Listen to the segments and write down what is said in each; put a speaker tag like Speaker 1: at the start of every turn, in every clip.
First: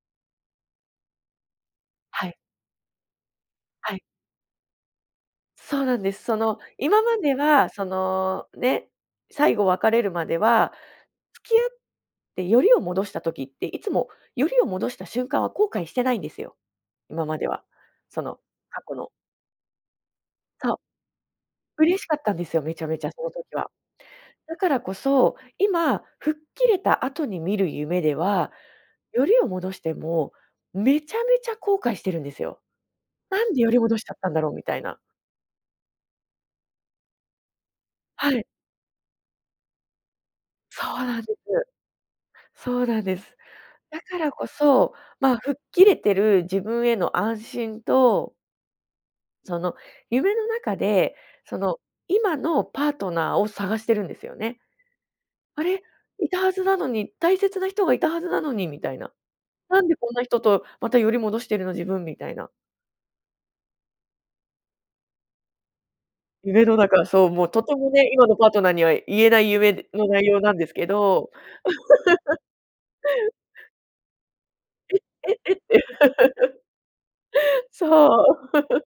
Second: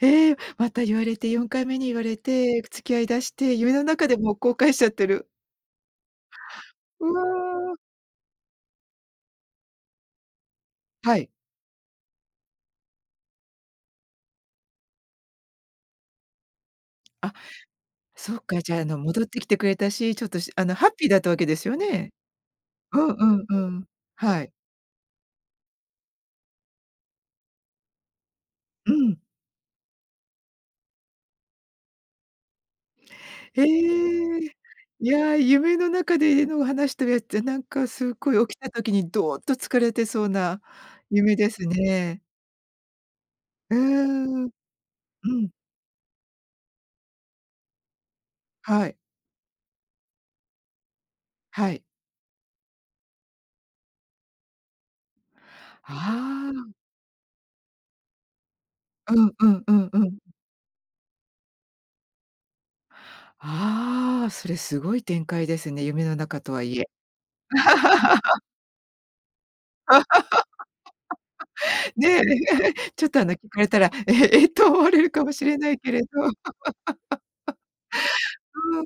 Speaker 1: ええ、また言われて4回目に言われ
Speaker 2: はい。
Speaker 1: て、付き合い出して、夢の
Speaker 2: はい。
Speaker 1: 中でも後悔しちゃってる。
Speaker 2: そうなんです。その今
Speaker 1: う
Speaker 2: までは
Speaker 1: わ。
Speaker 2: そのね、最後別れるまでは、
Speaker 1: はい。
Speaker 2: 付き合ってよりを戻した時って、いつもよりを戻した瞬間は後悔してないんですよ。今
Speaker 1: あ、
Speaker 2: までは、そ
Speaker 1: そ
Speaker 2: の
Speaker 1: っか、じゃあ、
Speaker 2: 過
Speaker 1: あ
Speaker 2: 去
Speaker 1: の
Speaker 2: の
Speaker 1: 戻ってきてくれたし、ちょっとあ
Speaker 2: そ
Speaker 1: の
Speaker 2: う。
Speaker 1: ハッピーだったわけですよ
Speaker 2: 嬉し
Speaker 1: ね。
Speaker 2: かったんですよ、めちゃ
Speaker 1: う
Speaker 2: めち
Speaker 1: ん
Speaker 2: ゃそ
Speaker 1: う
Speaker 2: の
Speaker 1: ん
Speaker 2: 時
Speaker 1: う
Speaker 2: は。
Speaker 1: ん。はい。
Speaker 2: だからこそ、今吹っ切れた後に見る夢では、
Speaker 1: うん。
Speaker 2: よりを戻してもめちゃめちゃ後悔してるんですよ。なんで
Speaker 1: え
Speaker 2: より戻しちゃったんだ
Speaker 1: え。
Speaker 2: ろうみたいな。
Speaker 1: いや、夢の中でのえの話してるやつってなんかすっご
Speaker 2: はい。
Speaker 1: い起きた時にどっと疲れてそうな
Speaker 2: そうなんで
Speaker 1: 夢
Speaker 2: す。
Speaker 1: ですね。
Speaker 2: そうなんです。
Speaker 1: う
Speaker 2: だからこ
Speaker 1: ーん。
Speaker 2: そ
Speaker 1: う
Speaker 2: ま
Speaker 1: ん。
Speaker 2: 吹っ切れてる自分への安心と
Speaker 1: はい。
Speaker 2: その夢の中で、そ
Speaker 1: は
Speaker 2: の
Speaker 1: い。
Speaker 2: 今のパートナーを探してるんですよね。「あれ？いたは
Speaker 1: あ
Speaker 2: ず
Speaker 1: あ。
Speaker 2: なのに、大切な人がいたはずなのに」みたいな。
Speaker 1: うんうんう
Speaker 2: 「なん
Speaker 1: ん
Speaker 2: で
Speaker 1: う
Speaker 2: こん
Speaker 1: ん。
Speaker 2: な人とまたより戻してるの？自分」みたいな。
Speaker 1: ああ、それすごい展開ですね、夢の中とは
Speaker 2: 夢の
Speaker 1: いえ。
Speaker 2: 中そう、もうとてもね、今の パートナーには言えない夢の内容なんですけど。
Speaker 1: ねえ。ちょっとあ の聞かれたら「ええ」と思わ
Speaker 2: え、
Speaker 1: れるかも
Speaker 2: え
Speaker 1: しれないけれど。
Speaker 2: え。そう。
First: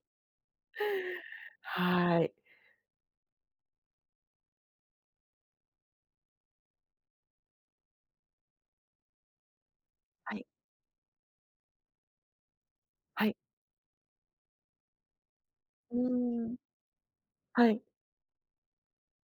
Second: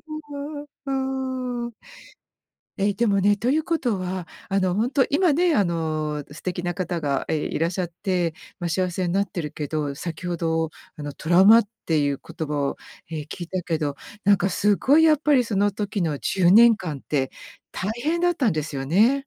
Speaker 1: うーん。うーん。
Speaker 2: はい。
Speaker 1: ええ、でもね、ということはあの本当今ね、あの素敵な方が、ええ、いらっしゃって、ま幸せになってるけど、先
Speaker 2: は
Speaker 1: ほ
Speaker 2: い。
Speaker 1: どあのトラウマっていう言葉を、ええ、
Speaker 2: はい。
Speaker 1: 聞いたけど、なんかすごいやっぱりその
Speaker 2: う
Speaker 1: 時のじゅう
Speaker 2: ん。
Speaker 1: ねんかんって
Speaker 2: はい。
Speaker 1: 大変だったんですよね？